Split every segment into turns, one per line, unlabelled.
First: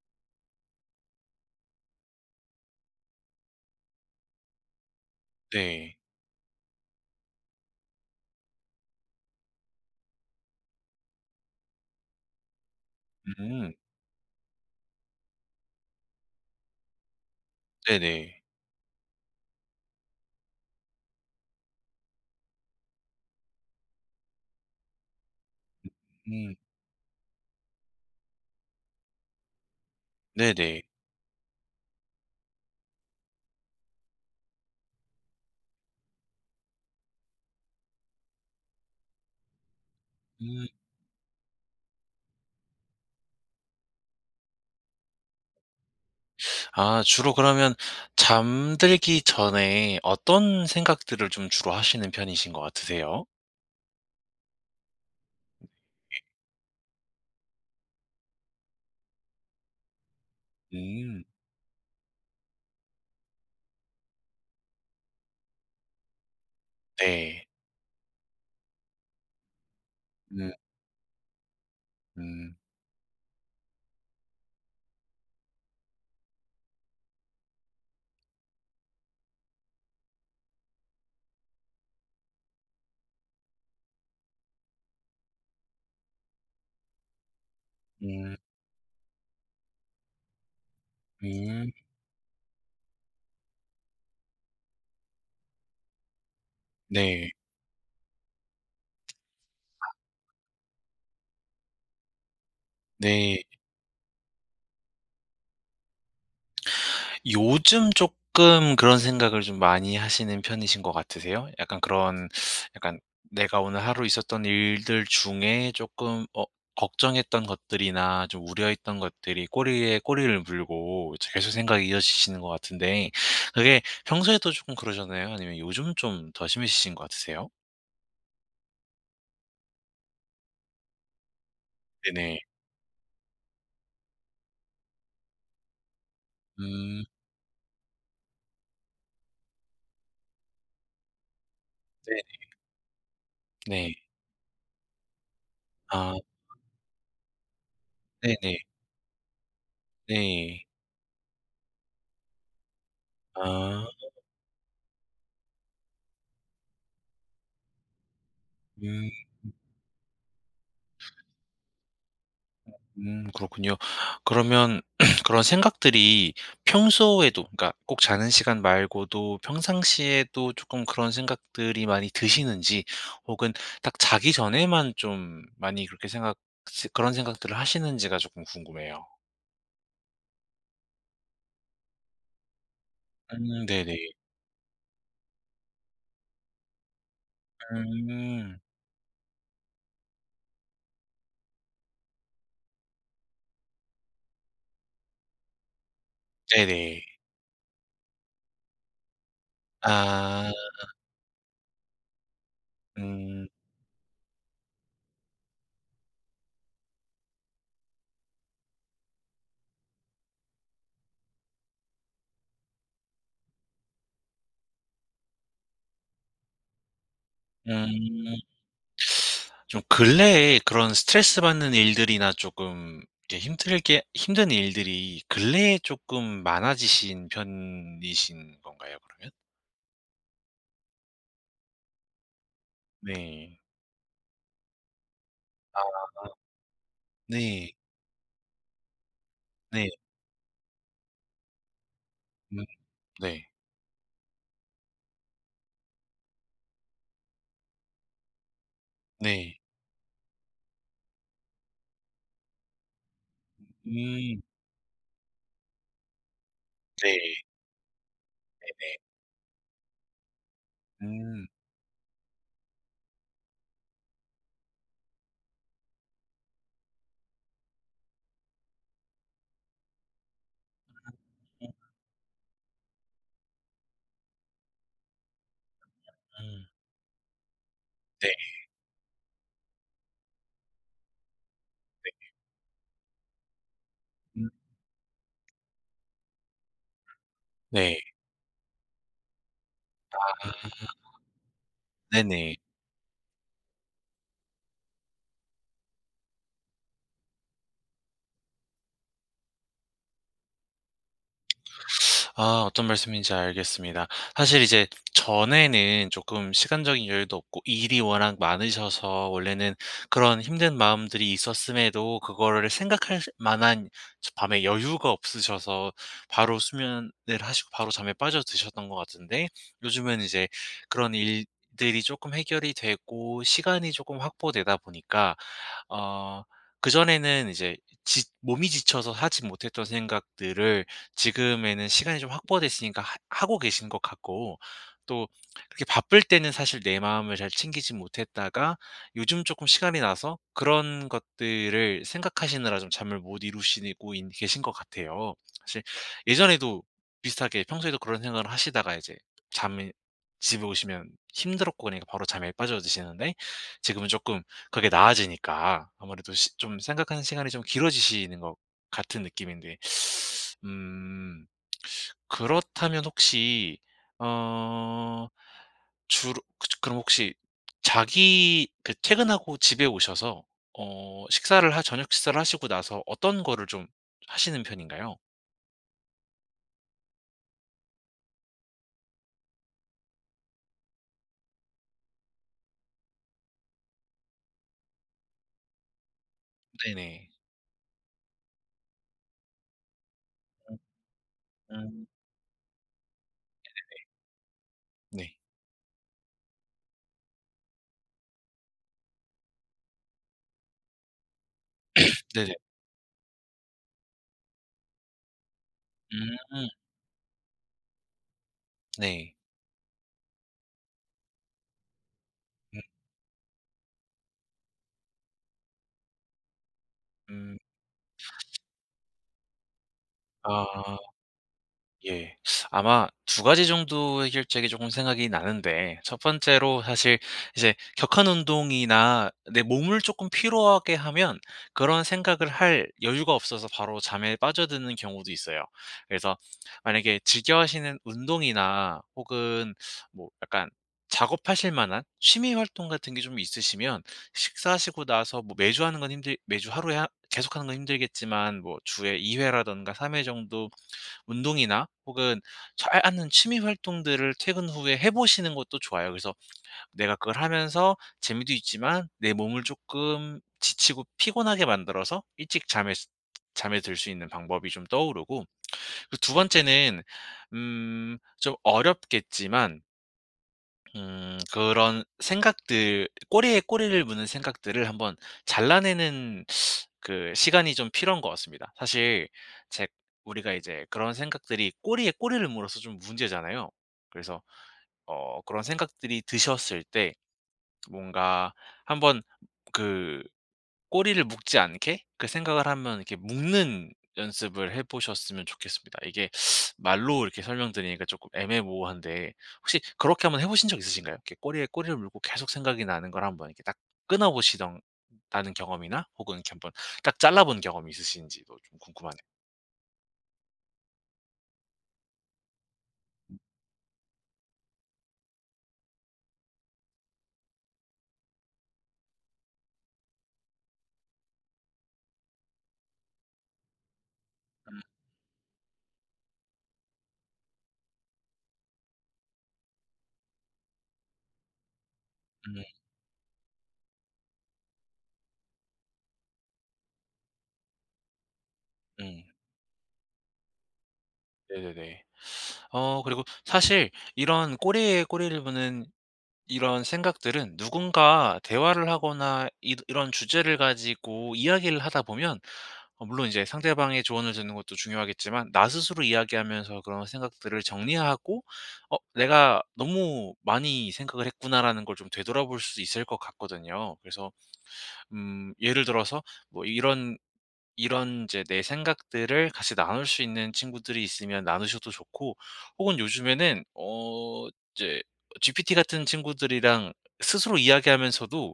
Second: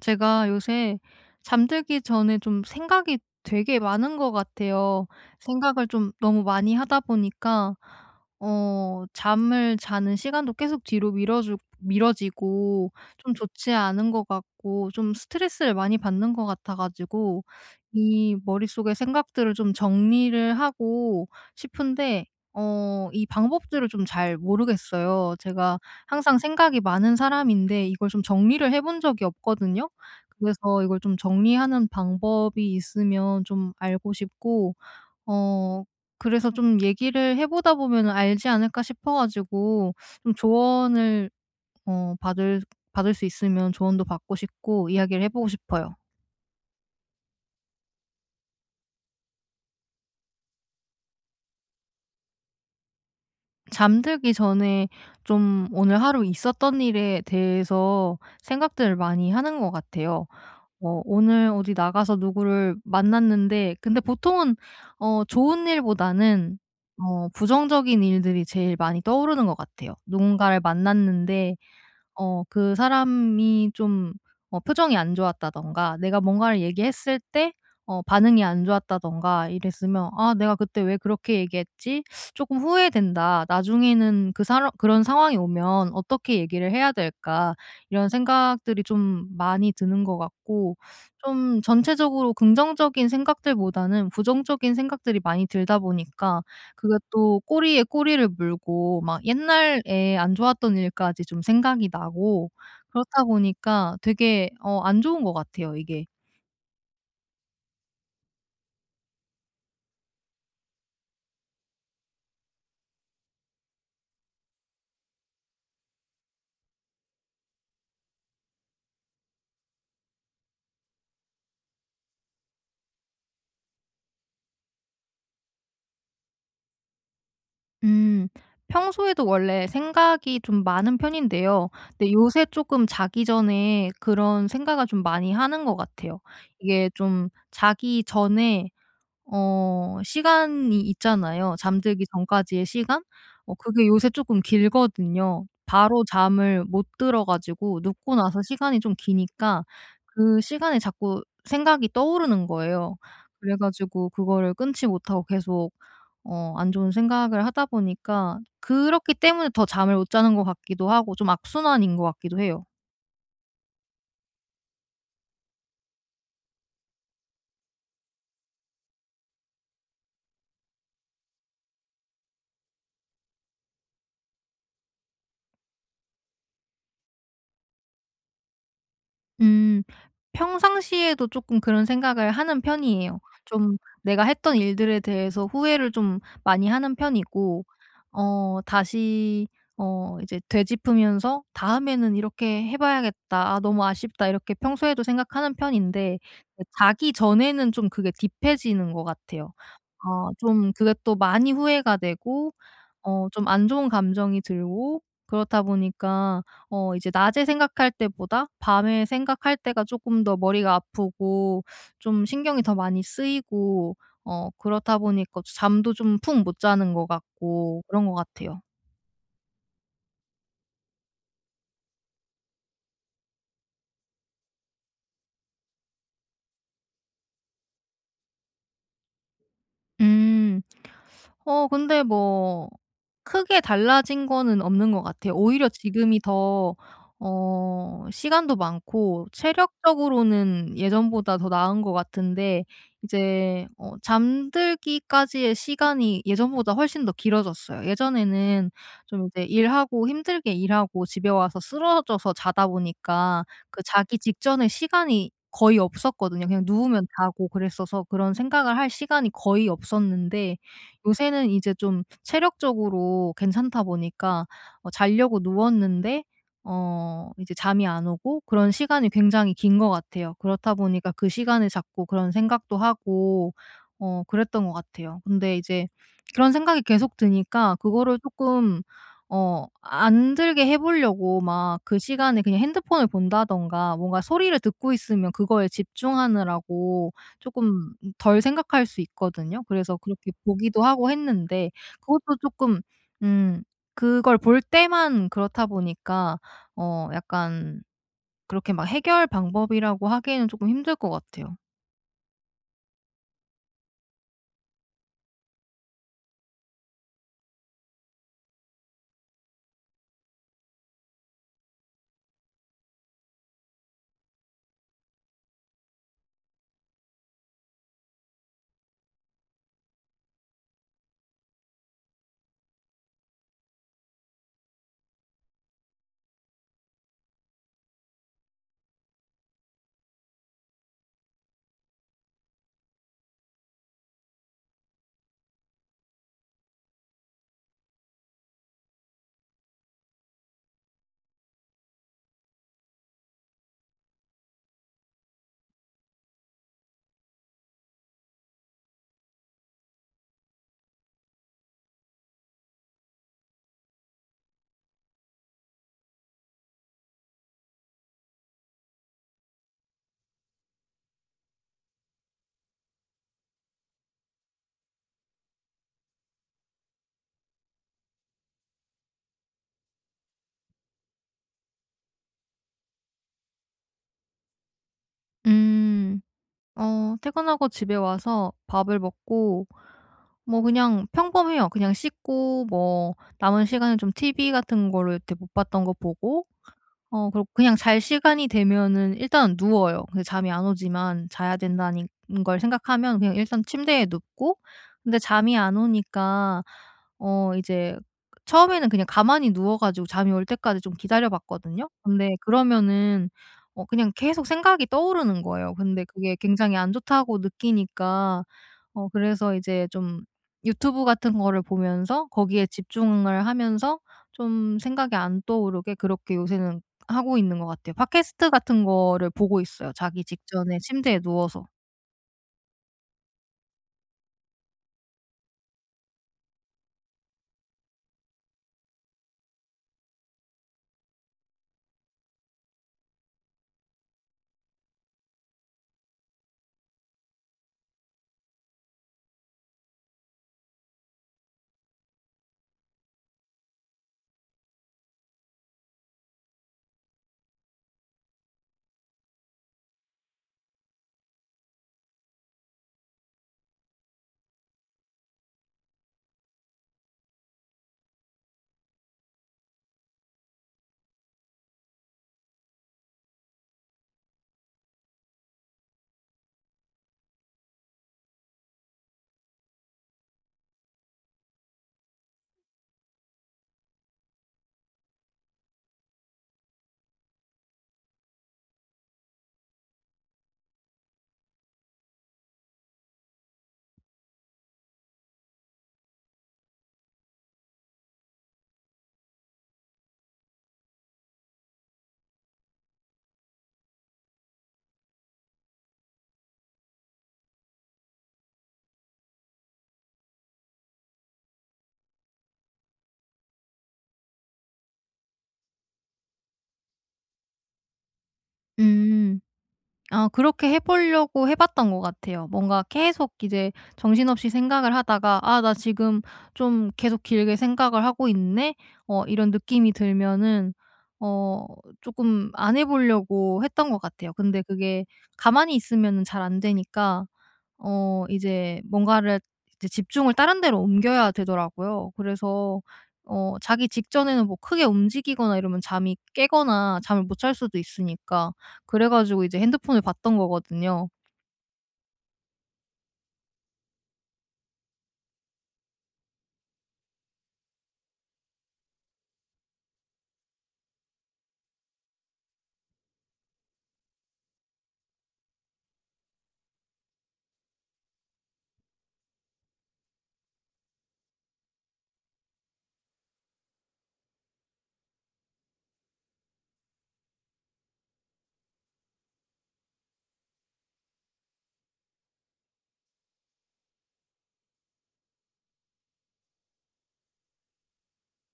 제가 요새 잠들기 전에 좀 생각이 되게 많은 것 같아요. 생각을
네.
좀 너무 많이 하다 보니까 어 잠을 자는 시간도 계속 뒤로 미뤄주 미뤄지고 좀
음.
좋지 않은 것 같고 좀 스트레스를 많이 받는 것 같아 가지고 이
네네.
머릿속에 생각들을 좀 정리를 하고 싶은데 어 이 방법들을 좀 잘 모르겠어요. 제가 항상
음.
생각이 많은 사람인데 이걸 좀 정리를 해 본 적이 없거든요.
네네.
그래서 이걸 좀 정리하는 방법이 있으면 좀 알고 싶고 어 그래서 '좀 얘기를 해 보다 보면은 알지 않을까?' 싶어 가지고 좀
음.
조언을 어 받을 받을 수 있으면 조언도 받고 싶고 이야기를 해 보고 싶어요.
아 주로 그러면 잠들기 전에 어떤 생각들을 좀 주로 하시는 편이신 것 같으세요?
잠들기 전에 좀 오늘
예.
하루 있었던 일에 대해서 생각들을 많이 하는 것 같아요. 어
음.
오늘 어디 나가서 누구를 만났는데 근데 보통은 어 좋은 일보다는 어
네.
부정적인 일들이 제일 많이 떠오르는 것 같아요.
음.
누군가를 만났는데 어
음.
그 사람이 좀 뭐 표정이 안 좋았다든가 내가 뭔가를 얘기했을 때 어 반응이 안 좋았다든가 이랬으면 '아 내가 그때 왜 그렇게 얘기했지? 쪼끔 후회된다.' 나중에는 '그 사러 그런 상황이 오면 어떻게 얘기를 해야 될까?' 이런
음.
생각들이 좀 많이 드는 것 같고 좀
음.
전체적으로 긍정적인 생각들보다는 부정적인 생각들이 많이 들다 보니까 그게
네.
또 꼬리에 꼬리를 물고 막
아.
옛날에 안 좋았던 일까지 좀 생각이 나고 그렇다
네.
보니까 되게 어 안 좋은 것 같아요 이게.
요즘 쪼끔 그런 생각을 좀 많이 하시는 편이신 것 같으세요? 약간 그런 약간 내가 오늘 하루 있었던 일들 중에 쪼끔 어 걱정했던 것들이나 좀 우려했던 것들이 꼬리에 꼬리를 물고 이제 계속 생각이 이어지시는 것 같은데 그게 평소에도 쪼끔 그러셨나요 아니면 요즘 좀 더 심해지신 것 같으세요?
음. 평소에도 원래 생각이 좀 많은 편인데요 근데
네네.
요새 쪼끔 자기 전에 그런 생각을 좀 많이 하는 것 같아요. 이게
음.
좀 자기 전에 어 시간이 있잖아요, 잠들기
네.
전까지의 시간. 어 그게
네.
요새 쪼끔 길거든요. 바로
아.
잠을 못 들어 가지고 눕고 나서
네네.
시간이 좀 기니까 그
네.
시간에 자꾸 생각이 떠오르는 거예요. 그래
아.
가지고 그거를 끊지 못하고 계속 어 안 좋은 생각을 하다 보니까
음.
그렇기 때문에 더 잠을 못 자는 것 같기도 하고 좀 악순환인 것 같기도 해요.
음 그렇군요. 그러면 그런 생각들이 평소에도 그러니까 꼭 자는 시간 말고도 평상시에도 조끔 그런 생각들이 많이 드시는지 혹은 딱 자기 전에만 좀 많이 그렇게 생각 시 그런 생각들을 하시는지가 조끔 궁금해요.
음. 평상시에도 쪼끔 그런 생각을 하는 편이에요.
음
좀
네네.
내가 했던 일들에 대해서 후회를 좀 많이 하는 편이고
음.
어 다시 어 이제 되짚으면서 '다음에는 이렇게 해 봐야겠다. 아 너무 아쉽다.' 이렇게 평소에도 생각하는 편인데 이제
네네.
자기 전에는 좀 그게 딥해지는 것 같아요. 아
아.
좀 그게 또 많이 후회가 되고 어
음.
좀 안 좋은 감정이 들고 그렇다 보니까 어 이제 낮에 생각할 때보다 밤에 생각할 때가 쪼끔 더 머리가 아프고 좀 신경이 더 많이 쓰이고 어 그렇다 보니까 잠도 좀 푹 못 자는 것 같고 그런 것
음.
같아요.
좀 근래에 그런 스트레스 받는 일들이나 쪼끔 이렇게 힘들게 힘든 일들이 근래에 쪼끔 많아지신 편이신 건가요, 그러면?
음. 어 근데 뭐
네.
크게 달라진 거는 없는 것 같아요. 오히려
아.
지금이 더
네.
어 시간도 많고
네.
체력적으로는 예전보다 더 나은 것
음
같은데
네.
이제 어 잠들기까지의 시간이 예전보다 훨씬 더 길어졌어요. 예전에는 좀 이제
네.
일하고 힘들게 일하고 집에 와서 쓰러져서 자다 보니까 그 자기
음.
직전의 시간이 거의 없었거든요. 그냥 누우면
네.
자고 그랬어서 그런 생각을 할
네네.
시간이 거의 없었는데
음.
요새는 이제 좀 체력적으로 괜찮다 보니까 어 자려고 누웠는데 어 이제 잠이 안 오고 그런 시간이 굉장히 긴 것 같아요. 그렇다 보니까 그
아
시간을
어.
자꾸 그런 생각도 하고 어 그랬던 것 같아요. 근데 이제 그런
음.
생각이 계속 드니까 그거를
네.
쪼끔 어 안 들게 해 보려고 막 그
네.
시간에 그냥 핸드폰을 본다든가 뭔가
음.
소리를 듣고 있으면 그거에 집중하느라고 쪼끔
네.
덜 생각할 수 있거든요. 그래서
아.
그렇게 보기도 하고 했는데 그것도
네네.
쪼끔 음 그걸 볼 때만 그렇다 보니까 어 약간 그렇게 막 해결 방법이라고 하기에는 쪼끔 힘들 것 같아요.
아 어떤 말씀인지 알겠습니다. 사실 이제 전에는 쪼끔 시간적인 여유도 없고 일이 워낙 많으셔서 원래는 그런 힘든 마음들이 있었음에도 그거를 생각할 만한 저 밤에 여유가 없으셔서 바로 수면을 하시고 바로 잠에 빠져 드셨던 것 같은데 요즘은 이제 그런 일들이 쪼끔 해결이 되고 시간이 쪼끔 확보되다 보니까 어 그전에는 이제 지 몸이 지쳐서 하지 못했던 생각들을 지금에는 시간이 좀 확보됐으니까 하 하고 계신 것 같고 또 그렇게 바쁠 때는 사실 내 마음을 잘 챙기지 못했다가 요즘 쪼끔 시간이 나서 그런 것들을 생각하시느라 좀 잠을 못 이루시고인 계신 것 같아요. 사실 예전에도 비슷하게 평소에도 그런 생각을 하시다가 이제 잠이 집에 오시면 힘들었고 그러니까 바로 잠에 빠져드시는데 지금은 쪼끔 그게 나아지니까 아무래도 시 좀 생각하는 시간이 좀 길어지시는 것 같은 느낌인데 음 그렇다면 혹시 어 주로 그저 그럼 혹시 자기 그 퇴근하고 집에 오셔서 어 식사를 하 저녁 식사를 하시고 나서 어떤 거를 좀 하시는 편인가요?
음 어 퇴근하고 집에 와서 밥을 먹고 뭐 그냥 평범해요. 그냥 씻고 뭐 남은 시간은 좀 TV 같은 거를 그렇게 못 봤던 거 보고
네네.
어 그러고 그냥 잘 시간이 되면은 일단은 누워요. 근데 잠이 안
음.
오지만 자야
음.
된다니 는 걸 생각하면 그냥 일단
네네네.
침대에 눕고 근데
네.
잠이 안 오니까 어 이제 처음에는 그냥 가만히 누워 가지고 잠이 올 때까지 좀 기다려 봤거든요. 근데
네네.
그러면은 어 그냥 계속 생각이 떠오르는 거예요. 근데 그게
음.
굉장히 안 좋다고 느끼니까. 어
네.
그래서 이제 좀 유튜브 같은 거를 보면서 거기에
음.
집중을 하면서 좀 생각이 안 떠오르게 그렇게 요새는 하고 있는
음.
것 같아요. 팟캐스트 같은 거를 보고 있어요 자기
아.
직전에 침대에 누워서.
예. 아마 2 가지 정도의 해결책이 쪼금 생각이 나는데 1 번째로 사실 이제 격한 운동이나 내 몸을 쪼끔 피로하게 하면 그런 생각을 할 여유가 없어서 바로 잠에 빠져드는 경우도 있어요. 그래서 만약에 즐겨 하시는 운동이나 혹은 뭐 약간 작업하실 만한 취미 활동 같은 게 좀 있으시면 식사하시고 나서 뭐 매주 하는 건 힘들 매주 하루에 하 계속하는 건 힘들겠지만 뭐 주에 2 회라든가 3 회 정도 운동이나 혹은 잘 아는 취미 활동들을 퇴근 후에 해 보시는 것도 좋아요. 그래서 내가 그걸 하면서 재미도 있지만 내 몸을 쪼끔 지치고 피곤하게 만들어서 일찍 잠에스 잠에 들 수 있는 방법이 좀 떠오르고 그 2 번째는 음 좀 어렵겠지만 음. 그런 생각들 꼬리에 꼬리를 무는 생각들을 한번 잘라내는 그 시간이 좀 필요한 것 같습니다. 사실 제 우리가 이제 그런 생각들이 꼬리에 꼬리를 물어서 좀 문제잖아요. 그래서 어 그런 생각들이 드셨을 때 뭔가 한번 그 꼬리를 묶지 않게 그 생각을 하면 이렇게 묶는 연습을 해 보셨으면 좋겠습니다. 이게 말로 이렇게 설명 드리니까 쪼끔 애매모호한데 혹시 그렇게 한번 해 보신 적 있으신가요? 이렇게 꼬리에 꼬리를 물고 계속 생각이 나는 걸 한번 이렇게 딱 끊어보시던 다는 경험이나 혹은 이렇게 한번 그러니까 잘라 본 경험이 있으신지도 좀 궁금하네요.
음 아 그렇게 해 보려고 해 봤던 것 같아요. 뭔가 계속
음.
이제 정신없이 생각을 하다가 '아 나 지금 좀 계속 길게 생각을 하고 있네.' 어 이런 느낌이 들면은 어 쪼금 안 해 보려고 했던 것 같아요. 근데
음.
그게 가만히 있으면은 잘 안 되니까 어 이제 뭔가를 이제 집중을 다른 데로 옮겨야 되더라고요.
음.
그래서 어 자기 직전에는 뭐 크게 움직이거나 이러면 잠이 깨거나 잠을 못 잘 수도 있으니까. 그래
응.
가지고 이제 핸드폰을 봤던 거거든요.
네네네. 어 그리고 사실 이런 꼬리에 꼬리를 무는 이런 생각들은 누군가 대화를 하거나 이러 이런 주제를 가지고 이야기를 하다 보면 어 물론 이제 상대방의 조언을 듣는 것도 중요하겠지만 나 스스로 이야기하면서 그런 생각들을 정리하고 '어 내가 너무 많이 생각을 했구나.'라는 걸 좀 되돌아볼 수 있을 것 같거든요. 그래서 음 예를 들어서 뭐 이런 이런 이제 내 생각들을 같이 나눌 수 있는 친구들이 있으면 나누셔도 좋고 혹은 요즘에는 어 이제 GPT 같은 친구들이랑 스스로 이야기하면서도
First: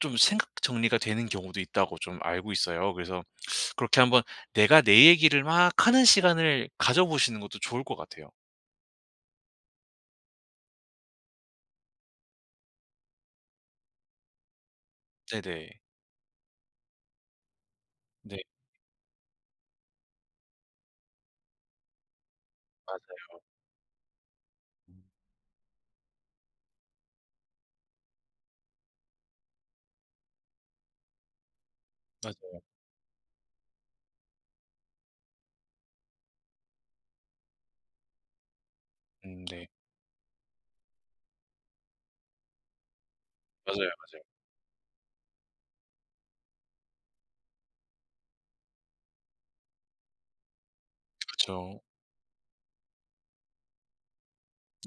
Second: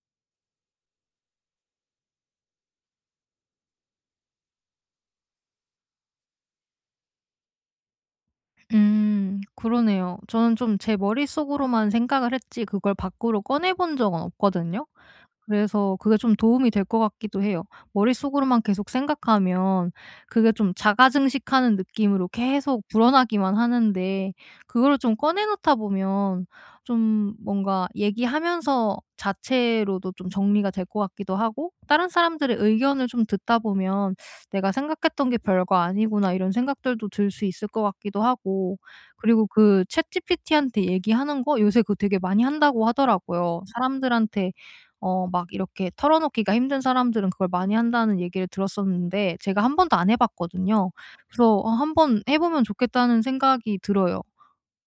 좀 생각 정리가 되는 경우도 있다고 좀 알고 있어요. 그래서 그렇게 한번 내가 내 얘기를 막 하는 시간을 가져 보시는 것도 좋을 것 같아요.
음 그러네요. 저는 좀 제 머릿속으로만 생각을 했지 그걸 밖으로 꺼내 본 적은 없거든요.
네네.
그래서 그게 좀 도움이 될 것 같기도 해요.
네.
머릿속으로만 계속 생각하면 그게 좀 자가 증식하는 느낌으로 계속
맞아요.
불어나기만 하는데 그거를 좀 꺼내 놓다 보면 좀 뭔가 얘기하면서 자체로도 좀 정리가 될 것 같기도 하고 다른 사람들의
맞아요.
의견을 좀 듣다 보면 '내가 생각했던 게 별거 아니구나.' 이런 생각들도 들 수 있을 것 같기도 하고
음
그리고
네.
그 ChatGPT한테 얘기하는 거 '요새 그거 되게 많이 한다.'고 하더라고요.
맞아요, 맞아요.
'사람들한테 어 막 이렇게 털어놓기가 힘든 사람들은 그걸 많이 한다.'는 얘기를 들었었는데 제가 1 번도 안 해 봤거든요. 그래서 어
그쵸.
'한번 해 보면 좋겠다.'는 생각이 들어요.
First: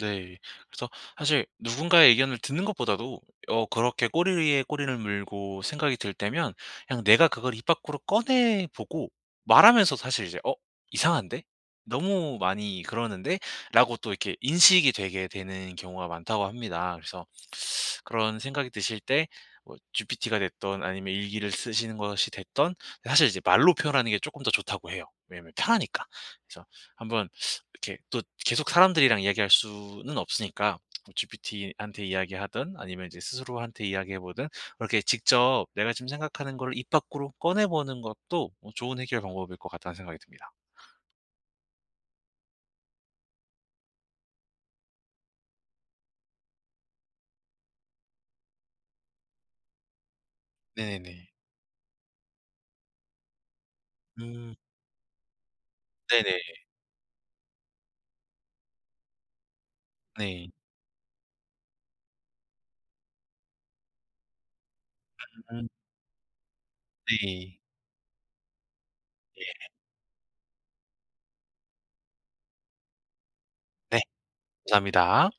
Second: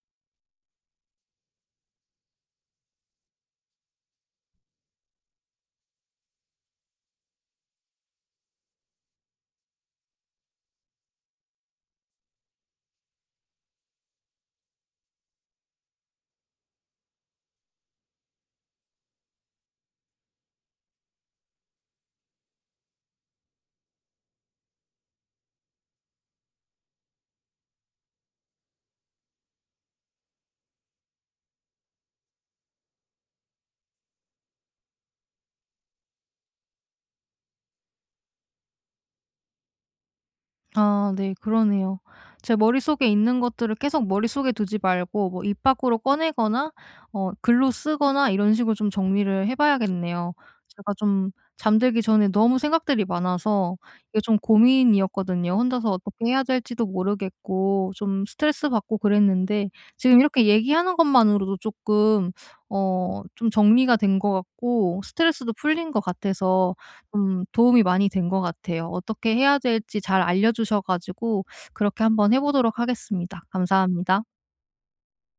네. 그래서 사실 누군가의 의견을 듣는 것보다도 어 그렇게 꼬리 위에 꼬리를 물고 생각이 들 때면 그냥 내가 그걸 입 밖으로 꺼내보고 말하면서 사실 이제 '어 이상한데? 너무 많이 그러는데?'라고 또 이렇게 인식이 되게 되는 경우가 많다고 합니다. 그래서 그런 생각이 드실 때 뭐 GPT가 됐든 아니면 일기를 쓰시는 것이 됐든 이 사실 이제 말로 표현하는 게 쪼끔 더 좋다고 해요, 왜냐하면 편하니까. 그래서 한번 이렇게 또 계속 사람들이랑 이야기할 수는 없으니까 GPT한테 이야기하든 아니면 이제 스스로한테 이야기해 보든 이렇게 직접 내가 지금 생각하는 거를 입 밖으로 꺼내보는 것도 어 좋은 해결 방법일 것 같다는 생각이 듭니다.
아 네 그러네요. 제 머릿속에 있는 것들을 계속 머릿속에 두지 말고 뭐 입 밖으로 꺼내거나 어 글로 쓰거나 이런 식으로 좀 정리를 해 봐야겠네요. 제가
네네.
좀 잠들기 전에 너무 생각들이 많아서 이게 좀
음.
고민이었거든요. 혼자서 어떻게
네네.
해야 될지도 모르겠고 좀 스트레스받고 그랬는데 지금 이렇게
네.
얘기하는 것만으로도 쪼끔 어 좀 정리가 된 것 같고 스트레스도
음.
풀린 것 같아서 좀
네.
도움이 많이 된 것 같아요. 어떻게
예.
해야 될지 잘 알려주셔 가지고 그렇게 한번 해 보도록 하겠습니다.
네.
감사합니다.
감사합니다.